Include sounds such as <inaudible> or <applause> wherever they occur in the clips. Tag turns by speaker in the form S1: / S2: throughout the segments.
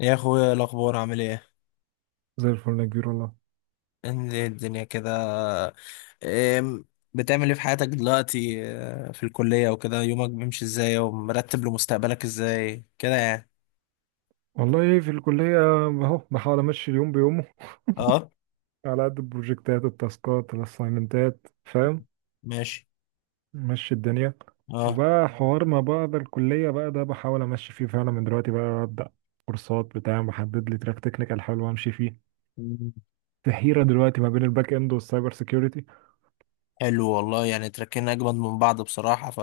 S1: يا اخويا الاخبار عامل ايه؟
S2: زي الفل يا كبير والله.
S1: انت إيه الدنيا كده؟ إيه؟ بتعمل ايه في حياتك دلوقتي في الكلية وكده؟ يومك بيمشي ازاي ومرتب لمستقبلك ازاي كده يعني؟
S2: والله ايه في الكلية اهو بحاول امشي اليوم بيومه
S1: اه.
S2: على قد البروجكتات التاسكات الاساينمنتات، فاهم؟
S1: ماشي.
S2: مشي الدنيا.
S1: اه.
S2: وبقى حوار ما بعد الكلية بقى ده بحاول امشي فيه فعلا من دلوقتي، بقى ابدا كورسات بتاع محدد لي تراك تكنيكال حلو امشي فيه.
S1: مم.
S2: في حيرة دلوقتي ما بين الباك اند والسايبر سيكيورتي.
S1: حلو والله، يعني تركينا اجمد من بعض بصراحة. ف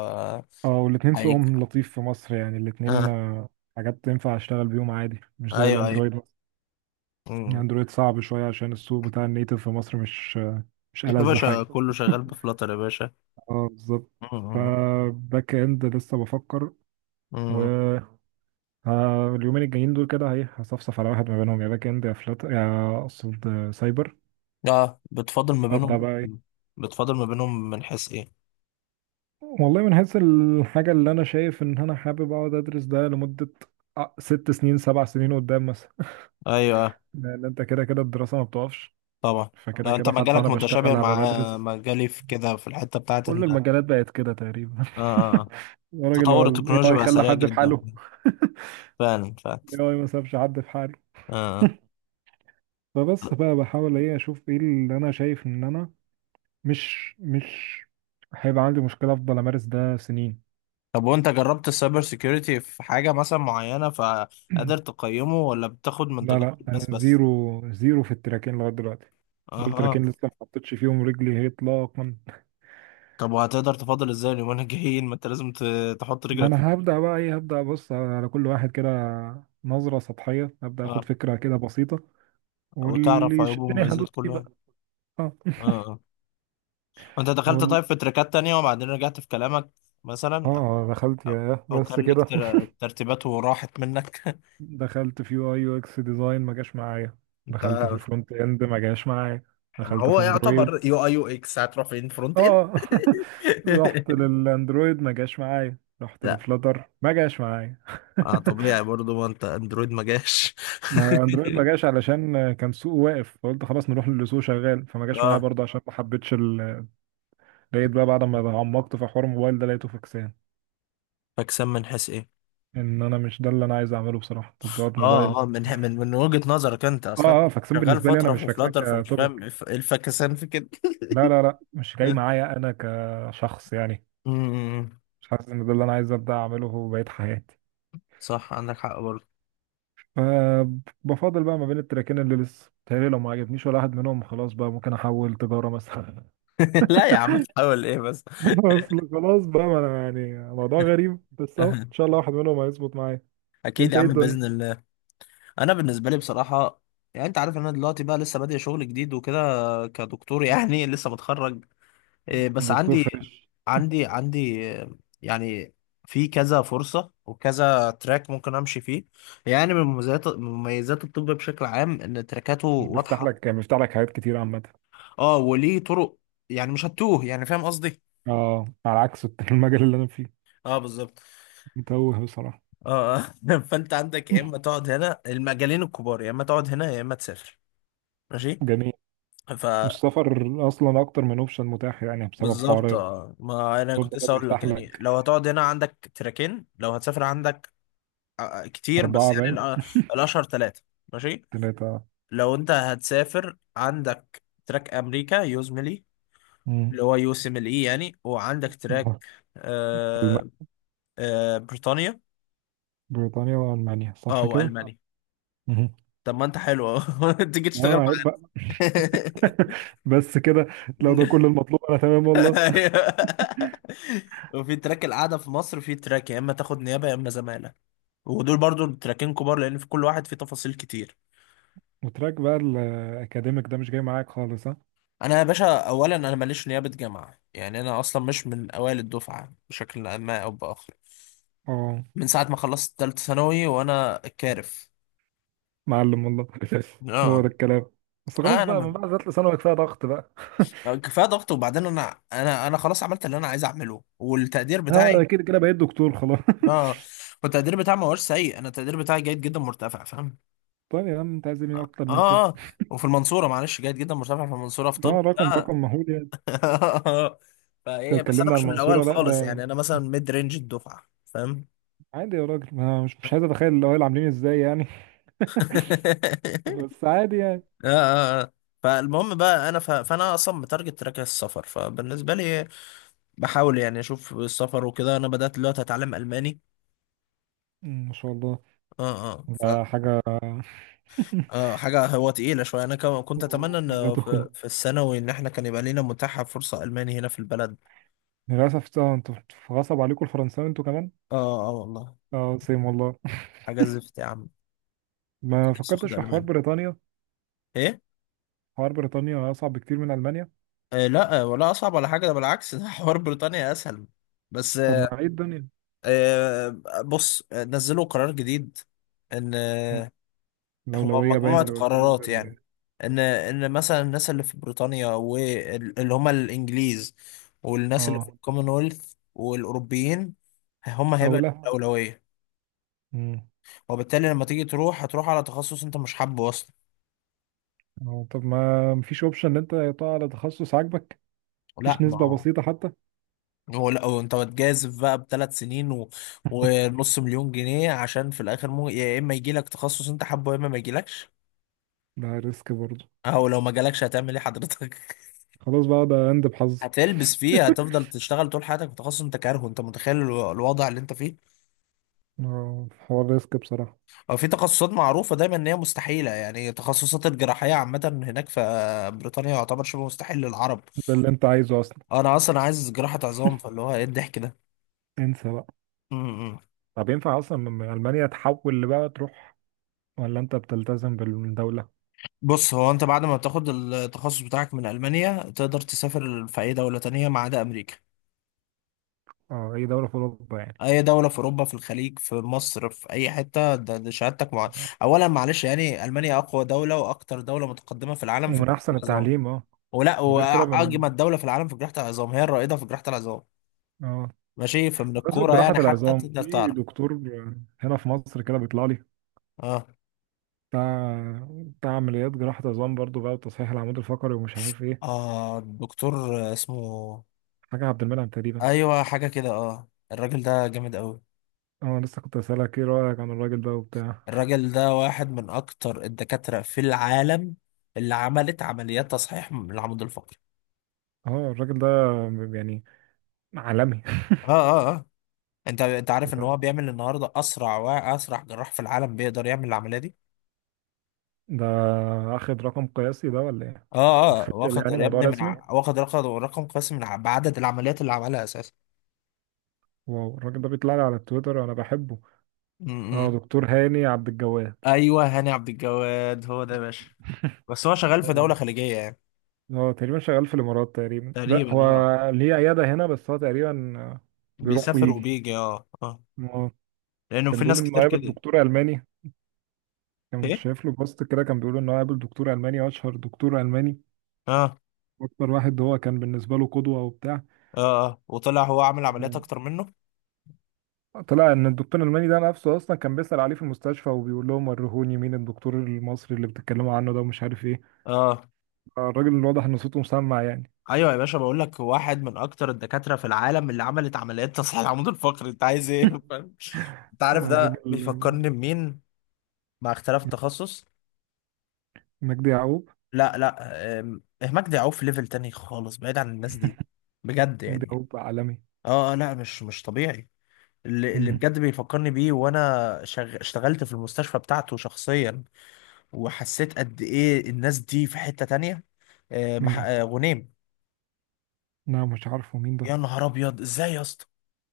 S2: اه، والاتنين سوقهم
S1: حقيقي.
S2: لطيف في مصر، يعني الاتنين
S1: اه.
S2: حاجات تنفع اشتغل بيهم عادي، مش زي
S1: ايوه.
S2: الاندرويد مثلا.
S1: مم.
S2: الاندرويد صعب شوية عشان السوق بتاع النيتف في مصر مش مش
S1: يا
S2: ألذ
S1: باشا
S2: حاجة.
S1: كله شغال بفلاتر يا باشا.
S2: اه بالظبط.
S1: مم.
S2: فباك اند لسه بفكر و
S1: مم.
S2: اليومين الجايين دول كده ايه، هصفصف على واحد ما بينهم، يا باك اند يا فلات، يا اقصد سايبر.
S1: اه، بتفاضل ما بينهم.
S2: ابدا بقى ايه.
S1: بتفاضل ما بينهم من حيث ايه؟
S2: والله من حيث الحاجه اللي انا شايف ان انا حابب اقعد ادرس ده لمده 6 سنين 7 سنين قدام مثلا.
S1: ايوه.
S2: <laughs> لان انت كده كده الدراسه ما بتقفش،
S1: طبعا.
S2: فكده
S1: انت
S2: كده حتى
S1: مجالك
S2: وانا
S1: متشابه
S2: بشتغل هبقى
S1: مع
S2: بدرس.
S1: مجالي في كده، في الحته بتاعت
S2: كل
S1: ان
S2: المجالات بقت كده تقريبا.
S1: آه، آه.
S2: <laughs> يا راجل هو
S1: تطور
S2: الاي
S1: التكنولوجيا
S2: اي
S1: بقى
S2: خلى
S1: سريع
S2: حد في
S1: جدا.
S2: حاله؟ <laughs>
S1: فعلا.
S2: الاي اي ما سابش حد في حاله.
S1: آه. آه.
S2: فبس بقى بحاول ايه اشوف ايه اللي انا شايف ان انا مش هيبقى عندي مشكلة افضل امارس ده سنين.
S1: طب وانت جربت السايبر سيكيورتي في حاجه مثلا معينه فقادر
S2: <clears throat>
S1: تقيمه، ولا بتاخد من
S2: لا
S1: تجارب
S2: لا انا
S1: الناس بس؟
S2: زيرو زيرو في التراكين لغاية دلوقتي. دول
S1: اها.
S2: تراكين لسه ما حطيتش فيهم رجلي هي اطلاقا.
S1: طب وهتقدر تفاضل ازاي اليومين الجايين ما انت لازم تحط
S2: ما
S1: رجلك
S2: انا
S1: فيه؟
S2: هبدأ بقى ايه، هبدأ ابص على كل واحد كده نظرة سطحية، هبدأ اخد
S1: اه.
S2: فكرة كده بسيطة، واللي
S1: وتعرف عيوبه
S2: يشدني هدوس
S1: ومميزات
S2: فيه
S1: كل واحد.
S2: بقى. اه.
S1: اه.
S2: <laughs>
S1: آه. وانت دخلت
S2: وال...
S1: طيب في تريكات تانية وبعدين رجعت في كلامك مثلا؟
S2: اه دخلت
S1: او
S2: يا
S1: أو
S2: بس
S1: كان
S2: كده.
S1: ليك ترتيبات وراحت منك؟
S2: دخلت في يو اي يو اكس ديزاين، ما جاش معايا.
S1: <laughs> انت!
S2: دخلت في فرونت اند، ما جاش معايا.
S1: ما
S2: دخلت
S1: هو
S2: في
S1: يعتبر
S2: اندرويد.
S1: يو اي يو اكس هتروح فين؟ فرونت اند.
S2: اه. <laughs> رحت
S1: <laughs>
S2: للاندرويد ما جاش معايا، رحت
S1: لا.
S2: لفلاتر ما جاش معايا.
S1: آه طبيعي برضو، ما انت اندرويد ما جاش.
S2: <laughs> ما اندرويد ما جاش علشان كان سوق واقف، فقلت خلاص نروح للي سوق شغال، فما جاش معايا
S1: اه.
S2: برضه عشان ما حبيتش <laughs> لقيت بقى بعد ما عمقت في حوار الموبايل ده لقيته فاكسان.
S1: فاكسان من حيث ايه؟
S2: ان انا مش ده اللي انا عايز اعمله بصراحه، تطبيقات
S1: اه
S2: موبايل.
S1: اه، من وجهة نظرك انت اصلا؟
S2: اه فاكسان
S1: شغال
S2: بالنسبه لي انا،
S1: فترة
S2: مش
S1: في
S2: فاكسان
S1: فلاتر فمش فاهم ايه
S2: كتوبيك.
S1: إيه الفاكسان في كده.
S2: لا مش جاي
S1: <laughs>
S2: معايا انا كشخص يعني.
S1: امم.
S2: مش حاسس ان ده اللي انا عايز ابدا اعمله بقية حياتي.
S1: صح، عندك حق برضه.
S2: فبفضل بقى ما بين التراكين، اللي لسه تهيألي لو ما عجبنيش ولا واحد منهم خلاص بقى ممكن احول تجارة مثلا.
S1: <laughs> لا يا عم، تحاول ايه بس.
S2: <laughs> اصل خلاص بقى، ما انا يعني موضوع غريب، بس اهو ان
S1: <laughs>
S2: شاء الله واحد منهم هيظبط معايا.
S1: اكيد
S2: انت
S1: يا
S2: ايه
S1: عم
S2: الدنيا؟
S1: باذن الله. انا بالنسبه لي بصراحه، يعني انت عارف ان انا دلوقتي بقى لسه بادئ شغل جديد وكده، كدكتور يعني، <laughs> لسه متخرج. إيه، بس
S2: دكتور
S1: عندي
S2: فريش.
S1: عندي يعني في كذا فرصه وكذا تراك ممكن امشي فيه. يعني من مميزات الطب بشكل عام ان تراكاته
S2: بيفتح
S1: واضحه.
S2: لك بيفتح لك حاجات كتير عامة.
S1: اه، وليه طرق، يعني مش هتوه، يعني فاهم قصدي.
S2: اه، على عكس المجال اللي انا فيه.
S1: اه بالظبط.
S2: متوه بصراحة.
S1: اه. <laughs> فانت عندك يا اما
S2: <laughs>
S1: تقعد هنا، المجالين الكبار، يا اما تقعد هنا يا اما تسافر.
S2: جميل.
S1: ماشي.
S2: والسفر اصلا اكتر من اوبشن متاح، يعني بسبب
S1: بالظبط،
S2: حوار
S1: اه، ما انا كنت
S2: اوروبا ده
S1: لسه اقول لك،
S2: بيفتح
S1: يعني
S2: لك.
S1: لو هتقعد هنا عندك تراكين، لو هتسافر عندك كتير. بس
S2: 4
S1: يعني
S2: باين.
S1: الاشهر ثلاثه. ماشي.
S2: 3.
S1: لو انت هتسافر عندك تراك امريكا، يوزملي،
S2: مم.
S1: اللي هو يو سي مل اي يعني، وعندك تراك آه
S2: ألمانيا.
S1: آه بريطانيا.
S2: بريطانيا وألمانيا
S1: اه
S2: صح كده؟
S1: والمانيا.
S2: مهم.
S1: طب ما انت حلو اهو، <laughs> تيجي
S2: اه
S1: تشتغل
S2: عيب
S1: معايا.
S2: بقى. <laughs> بس كده؟ لو ده كل
S1: <laughs>
S2: المطلوب أنا تمام والله.
S1: أيوه. وفي تراك القعده في مصر، في تراك يا اما تاخد نيابه يا اما زماله. ودول برضو تراكين كبار، لان في كل واحد فيه تفاصيل كتير.
S2: وتراك بقى الأكاديميك ده مش جاي معاك خالص، ها؟
S1: انا يا باشا اولا انا ماليش نيابه جامعه، يعني انا اصلا مش من اوائل الدفعه بشكل ما او باخر.
S2: اه
S1: من ساعه ما خلصت ثالثه ثانوي وانا كارف.
S2: معلم والله. <laughs> هو
S1: اه.
S2: ده الكلام. بس خلاص
S1: آه، انا
S2: بقى، من
S1: ب...
S2: بعد ذات ثانوي كفايه ضغط بقى.
S1: كفايه ضغط، وبعدين انا خلاص عملت اللي انا عايز اعمله، والتقدير
S2: اه، أنا
S1: بتاعي.
S2: كده كده بقيت دكتور خلاص. <laughs>
S1: اه. والتقدير بتاعي ما هوش سيء، انا التقدير بتاعي جيد جدا مرتفع، فاهم؟
S2: طيب يا عم انت عايز ايه
S1: اه
S2: اكتر من كده؟
S1: اه. آه. وفي المنصوره، معلش، جيد جدا مرتفع في المنصوره في طب.
S2: اه، رقم رقم مهول يعني.
S1: <laughs>
S2: انت
S1: فايه، بس انا
S2: اتكلمنا على
S1: مش من الاوائل
S2: المنصوره، لا
S1: خالص،
S2: ده
S1: يعني انا مثلا ميد رينج الدفعه، فاهم؟
S2: عادي يا راجل. ما مش مش عايز اتخيل الاوائل عاملين ازاي يعني. <laughs>
S1: <laughs>
S2: بس عادي يعني.
S1: اه اه. آه. فالمهم بقى فانا اصلا متارجت تراك السفر، فبالنسبه لي بحاول يعني اشوف السفر وكده. انا بدات دلوقتي اتعلم الماني.
S2: مم، ما شاء الله.
S1: اه اه. ف
S2: ده حاجة. <laughs>
S1: اه، حاجه هو تقيله شويه. انا كنت اتمنى
S2: حاجة
S1: ان في,
S2: تخنق.
S1: في الثانوي ان احنا كان يبقى لينا متاحه فرصه الماني هنا في البلد.
S2: للأسف انتوا غصب عليكم الفرنساوي انتوا كمان.
S1: اه اه والله.
S2: اه سيم والله.
S1: حاجه زفت يا عم.
S2: ما
S1: نفسي
S2: فكرتش
S1: اخد
S2: في حوار
S1: الماني.
S2: بريطانيا؟
S1: ايه؟
S2: حوار بريطانيا أصعب بكتير من ألمانيا.
S1: لا ولا اصعب ولا حاجه، ده بالعكس، ده <laughs> حوار بريطانيا اسهل. بس
S2: طب ما ايه الدنيا؟
S1: بص نزلوا قرار جديد ان
S2: مم.
S1: هو
S2: الأولوية باين
S1: مجموعه
S2: اللي قلت لي
S1: قرارات يعني.
S2: ولا-؟
S1: ان مثلا الناس اللي في بريطانيا واللي هم الانجليز، والناس اللي في
S2: اه.
S1: الكومنولث والاوروبيين، هم
S2: أو
S1: هيبقى
S2: لا.
S1: الاولويه.
S2: مم.
S1: وبالتالي لما تيجي تروح هتروح على تخصص انت مش حابه اصلا.
S2: اه، طب ما مفيش اوبشن ان انت تقع على تخصص عاجبك؟
S1: لا،
S2: مفيش
S1: ما
S2: نسبة
S1: هو
S2: بسيطة حتى؟
S1: هو لا، هو انت بتجازف بقى بثلاث سنين
S2: <laughs>
S1: ونص مليون جنيه، عشان في الاخر يا اما يجي لك تخصص انت حابه، يا اما ما يجيلكش.
S2: ده ريسك برضه.
S1: او لو ما جالكش هتعمل ايه حضرتك؟
S2: خلاص بقى ده اند
S1: <laughs>
S2: بحظي.
S1: هتلبس فيه،
S2: <laughs>
S1: هتفضل تشتغل طول حياتك في تخصص انت كارهه. انت متخيل الوضع اللي انت فيه؟
S2: اه حوار ريسك بصراحة.
S1: او في تخصصات معروفه دايما ان هي مستحيله، يعني تخصصات الجراحيه عامه هناك في بريطانيا يعتبر شبه مستحيل للعرب.
S2: ده اللي انت عايزه أصلا.
S1: انا اصلا عايز جراحه عظام، فاللي هو ايه الضحك ده.
S2: انسى بقى.
S1: <laughs>
S2: طب ينفع اصلا من المانيا تحول بقى تروح، ولا انت بتلتزم بالدوله؟
S1: بص، هو انت بعد ما تاخد التخصص بتاعك من المانيا تقدر تسافر في اي دوله تانية ما عدا امريكا.
S2: اه اي دوله في اوروبا يعني.
S1: اي دوله في اوروبا، في الخليج، في مصر، في اي حته. ده شهادتك
S2: نعم.
S1: اولا معلش يعني، المانيا اقوى دوله واكتر دوله متقدمه في العالم في
S2: ومن
S1: جراحه
S2: احسن
S1: العظام،
S2: التعليم اه.
S1: ولا
S2: وغير كده من
S1: واجمد دوله في العالم في جراحه العظام، هي الرائده في جراحه العظام.
S2: اه.
S1: ماشي، فمن
S2: بمناسبة
S1: الكوره
S2: جراحة
S1: يعني حتى
S2: العظام،
S1: تقدر
S2: في
S1: تعرف.
S2: دكتور هنا في مصر كده بيطلع لي،
S1: اه
S2: بتاع بتاع عمليات جراحة عظام برضو بقى وتصحيح العمود الفقري ومش عارف ايه.
S1: اه. الدكتور اسمه
S2: حاجة عبد المنعم تقريبا.
S1: ايوه حاجه كده. اه، الراجل ده جامد قوي.
S2: اه لسه كنت اسألك ايه رأيك عن الراجل ده وبتاع.
S1: الراجل ده واحد من اكتر الدكاترة في العالم اللي عملت عمليات تصحيح من العمود الفقري.
S2: اه الراجل ده يعني عالمي.
S1: اه اه اه. انت انت عارف ان هو
S2: <laughs>
S1: بيعمل النهارده اسرع واسرع جراح في العالم بيقدر يعمل العملية دي.
S2: ده اخد رقم قياسي ده ولا ايه؟
S1: اه اه.
S2: اوفيشال
S1: واخد
S2: يعني،
S1: يا
S2: موضوع
S1: ابني
S2: رسمي.
S1: واخد رقم قياسي بعدد العمليات اللي عملها اساسا.
S2: واو الراجل ده بيطلع لي على التويتر، انا بحبه.
S1: م-
S2: اه
S1: م.
S2: دكتور هاني عبد الجواد.
S1: ايوه، هاني عبد الجواد، هو ده يا باشا.
S2: <laughs>
S1: بس هو شغال في
S2: اه.
S1: دولة خليجية يعني.
S2: هو تقريبا شغال في الامارات تقريبا، لا هو
S1: تقريبا اه.
S2: ليه عياده هنا بس هو تقريبا بيروح
S1: بيسافر
S2: ويجي.
S1: وبيجي. اه اه.
S2: اه،
S1: لانه
S2: كان
S1: في
S2: بيقول
S1: ناس
S2: انه
S1: كتير
S2: قابل
S1: كده.
S2: دكتور الماني. كنت
S1: ايه؟
S2: شايف له بوست كده، كان بيقول انه قابل دكتور الماني، اشهر دكتور الماني،
S1: اه
S2: اكتر واحد هو كان بالنسبه له قدوه وبتاع.
S1: اه اه. وطلع هو عامل عمليات اكتر منه.
S2: طلع ان الدكتور الالماني ده نفسه اصلا كان بيسال عليه في المستشفى، وبيقول لهم ورهوني مين الدكتور المصري اللي بتتكلموا عنه ده ومش عارف ايه.
S1: اه.
S2: الراجل واضح ان صوته مسمع يعني.
S1: ايوه يا باشا، بقول لك واحد من اكتر الدكاتره في العالم اللي عملت عمليات تصحيح العمود الفقري، انت عايز ايه؟ <laughs> فاهم؟ انت عارف
S2: هو
S1: ده
S2: الراجل
S1: بيفكرني بمين، مع اختلاف التخصص؟
S2: مجدي يعقوب.
S1: لا لا، مجدي يعقوب في ليفل تاني خالص، بعيد عن الناس دي بجد
S2: مجدي
S1: يعني.
S2: يعقوب عالمي.
S1: اه لا مش مش طبيعي. اللي
S2: مهم.
S1: بجد بيفكرني بيه وانا اشتغلت في المستشفى بتاعته شخصيا، وحسيت قد ايه الناس دي في حتة تانية.
S2: مين؟
S1: آه، غنيم.
S2: لا مش عارفه مين
S1: يا
S2: ده.
S1: نهار ابيض، ازاي يا اسطى!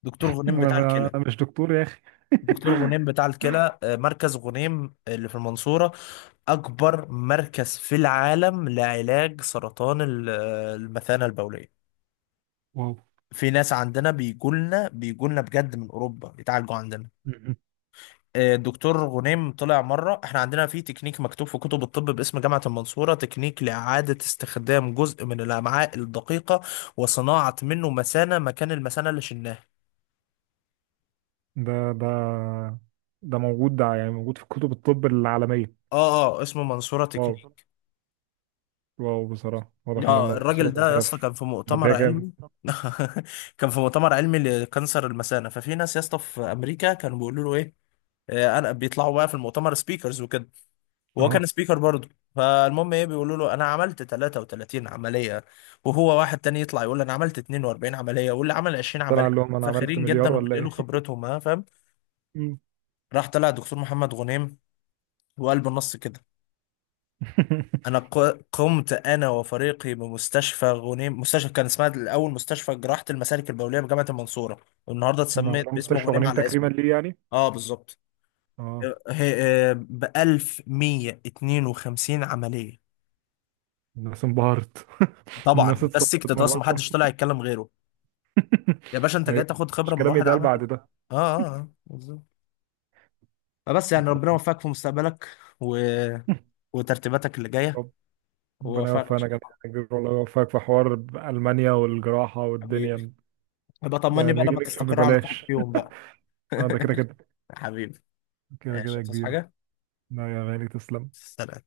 S1: دكتور غنيم
S2: انا
S1: بتاع الكلى.
S2: أنا مش دكتور يا اخي.
S1: دكتور
S2: <laughs>
S1: غنيم بتاع الكلى، مركز غنيم اللي في المنصورة، أكبر مركز في العالم لعلاج سرطان آه، المثانة البولية.
S2: واو.
S1: في ناس عندنا بيجولنا بجد من أوروبا يتعالجوا عندنا.
S2: مهم.
S1: الدكتور غنيم طلع مرة، احنا عندنا في تكنيك مكتوب في كتب الطب باسم جامعة المنصورة، تكنيك لإعادة استخدام جزء من الأمعاء الدقيقة وصناعة منه مثانة مكان المثانة اللي شلناها.
S2: ده ده ده موجود، ده يعني موجود في كتب الطب العالمية.
S1: اه اه، اسمه منصورة
S2: واو.
S1: تكنيك.
S2: واو بصراحة، واضح ان
S1: اه،
S2: المنصورة
S1: الراجل ده يا
S2: مودية
S1: اسطى
S2: في،
S1: كان في مؤتمر
S2: مودية جامد.
S1: علمي. <laughs> كان في مؤتمر علمي لكانسر المثانه، ففي ناس يا اسطى في امريكا كانوا بيقولوا له ايه، انا بيطلعوا بقى في المؤتمر سبيكرز وكده، وهو
S2: اهو
S1: كان سبيكر برضه. فالمهم ايه، بيقولوا له انا عملت 33 عمليه، وهو واحد تاني يطلع يقول انا عملت 42 عمليه، واللي عمل 20
S2: طلع
S1: عمليه.
S2: لهم انا عملت
S1: فاخرين
S2: مليار
S1: جدا
S2: ولا
S1: وبينقلوا
S2: ايه.
S1: خبرتهم، ها فاهم.
S2: مم.
S1: راح طلع دكتور محمد غنيم، وقال بالنص كده: انا
S2: <laughs>
S1: قمت انا وفريقي بمستشفى غنيم، مستشفى كان اسمها الاول مستشفى جراحه المسالك البوليه بجامعه المنصوره، والنهارده
S2: هم
S1: اتسمت
S2: عملوا
S1: باسم
S2: مستشفى
S1: غنيم
S2: غنيم
S1: على
S2: تكريما
S1: اسمي،
S2: ليه يعني؟
S1: اه بالظبط،
S2: اه
S1: ب 1152 عمليه.
S2: الناس انبهرت. <laughs>
S1: طبعا
S2: الناس
S1: ده
S2: اتصلت
S1: السكت
S2: من
S1: اصلا،
S2: الرقم.
S1: محدش طلع يتكلم غيره.
S2: <laughs>
S1: يا باشا انت جاي
S2: ايوه،
S1: تاخد خبره
S2: مش
S1: من
S2: كلام
S1: واحد
S2: يتقال
S1: عمل.
S2: بعد ده.
S1: اه اه بالظبط. فبس يعني ربنا يوفقك في مستقبلك و... وترتيباتك اللي جايه،
S2: طب ربنا
S1: ووفقنا ان
S2: يوفقنا
S1: شاء
S2: جميعا
S1: الله.
S2: يا كبير والله، يوفقك في حوار المانيا والجراحه
S1: حبيبي.
S2: والدنيا.
S1: يبقى طمني
S2: بقى
S1: بقى
S2: نيجي
S1: لما
S2: نكشف
S1: تستقر على ترك
S2: ببلاش.
S1: فيهم بقى.
S2: <laughs> اه ده كده كده،
S1: <laughs> حبيبي.
S2: كده كده
S1: ماشي،
S2: يا
S1: تصحى
S2: كبير.
S1: حاجة.
S2: لا يا غالي تسلم.
S1: سلام.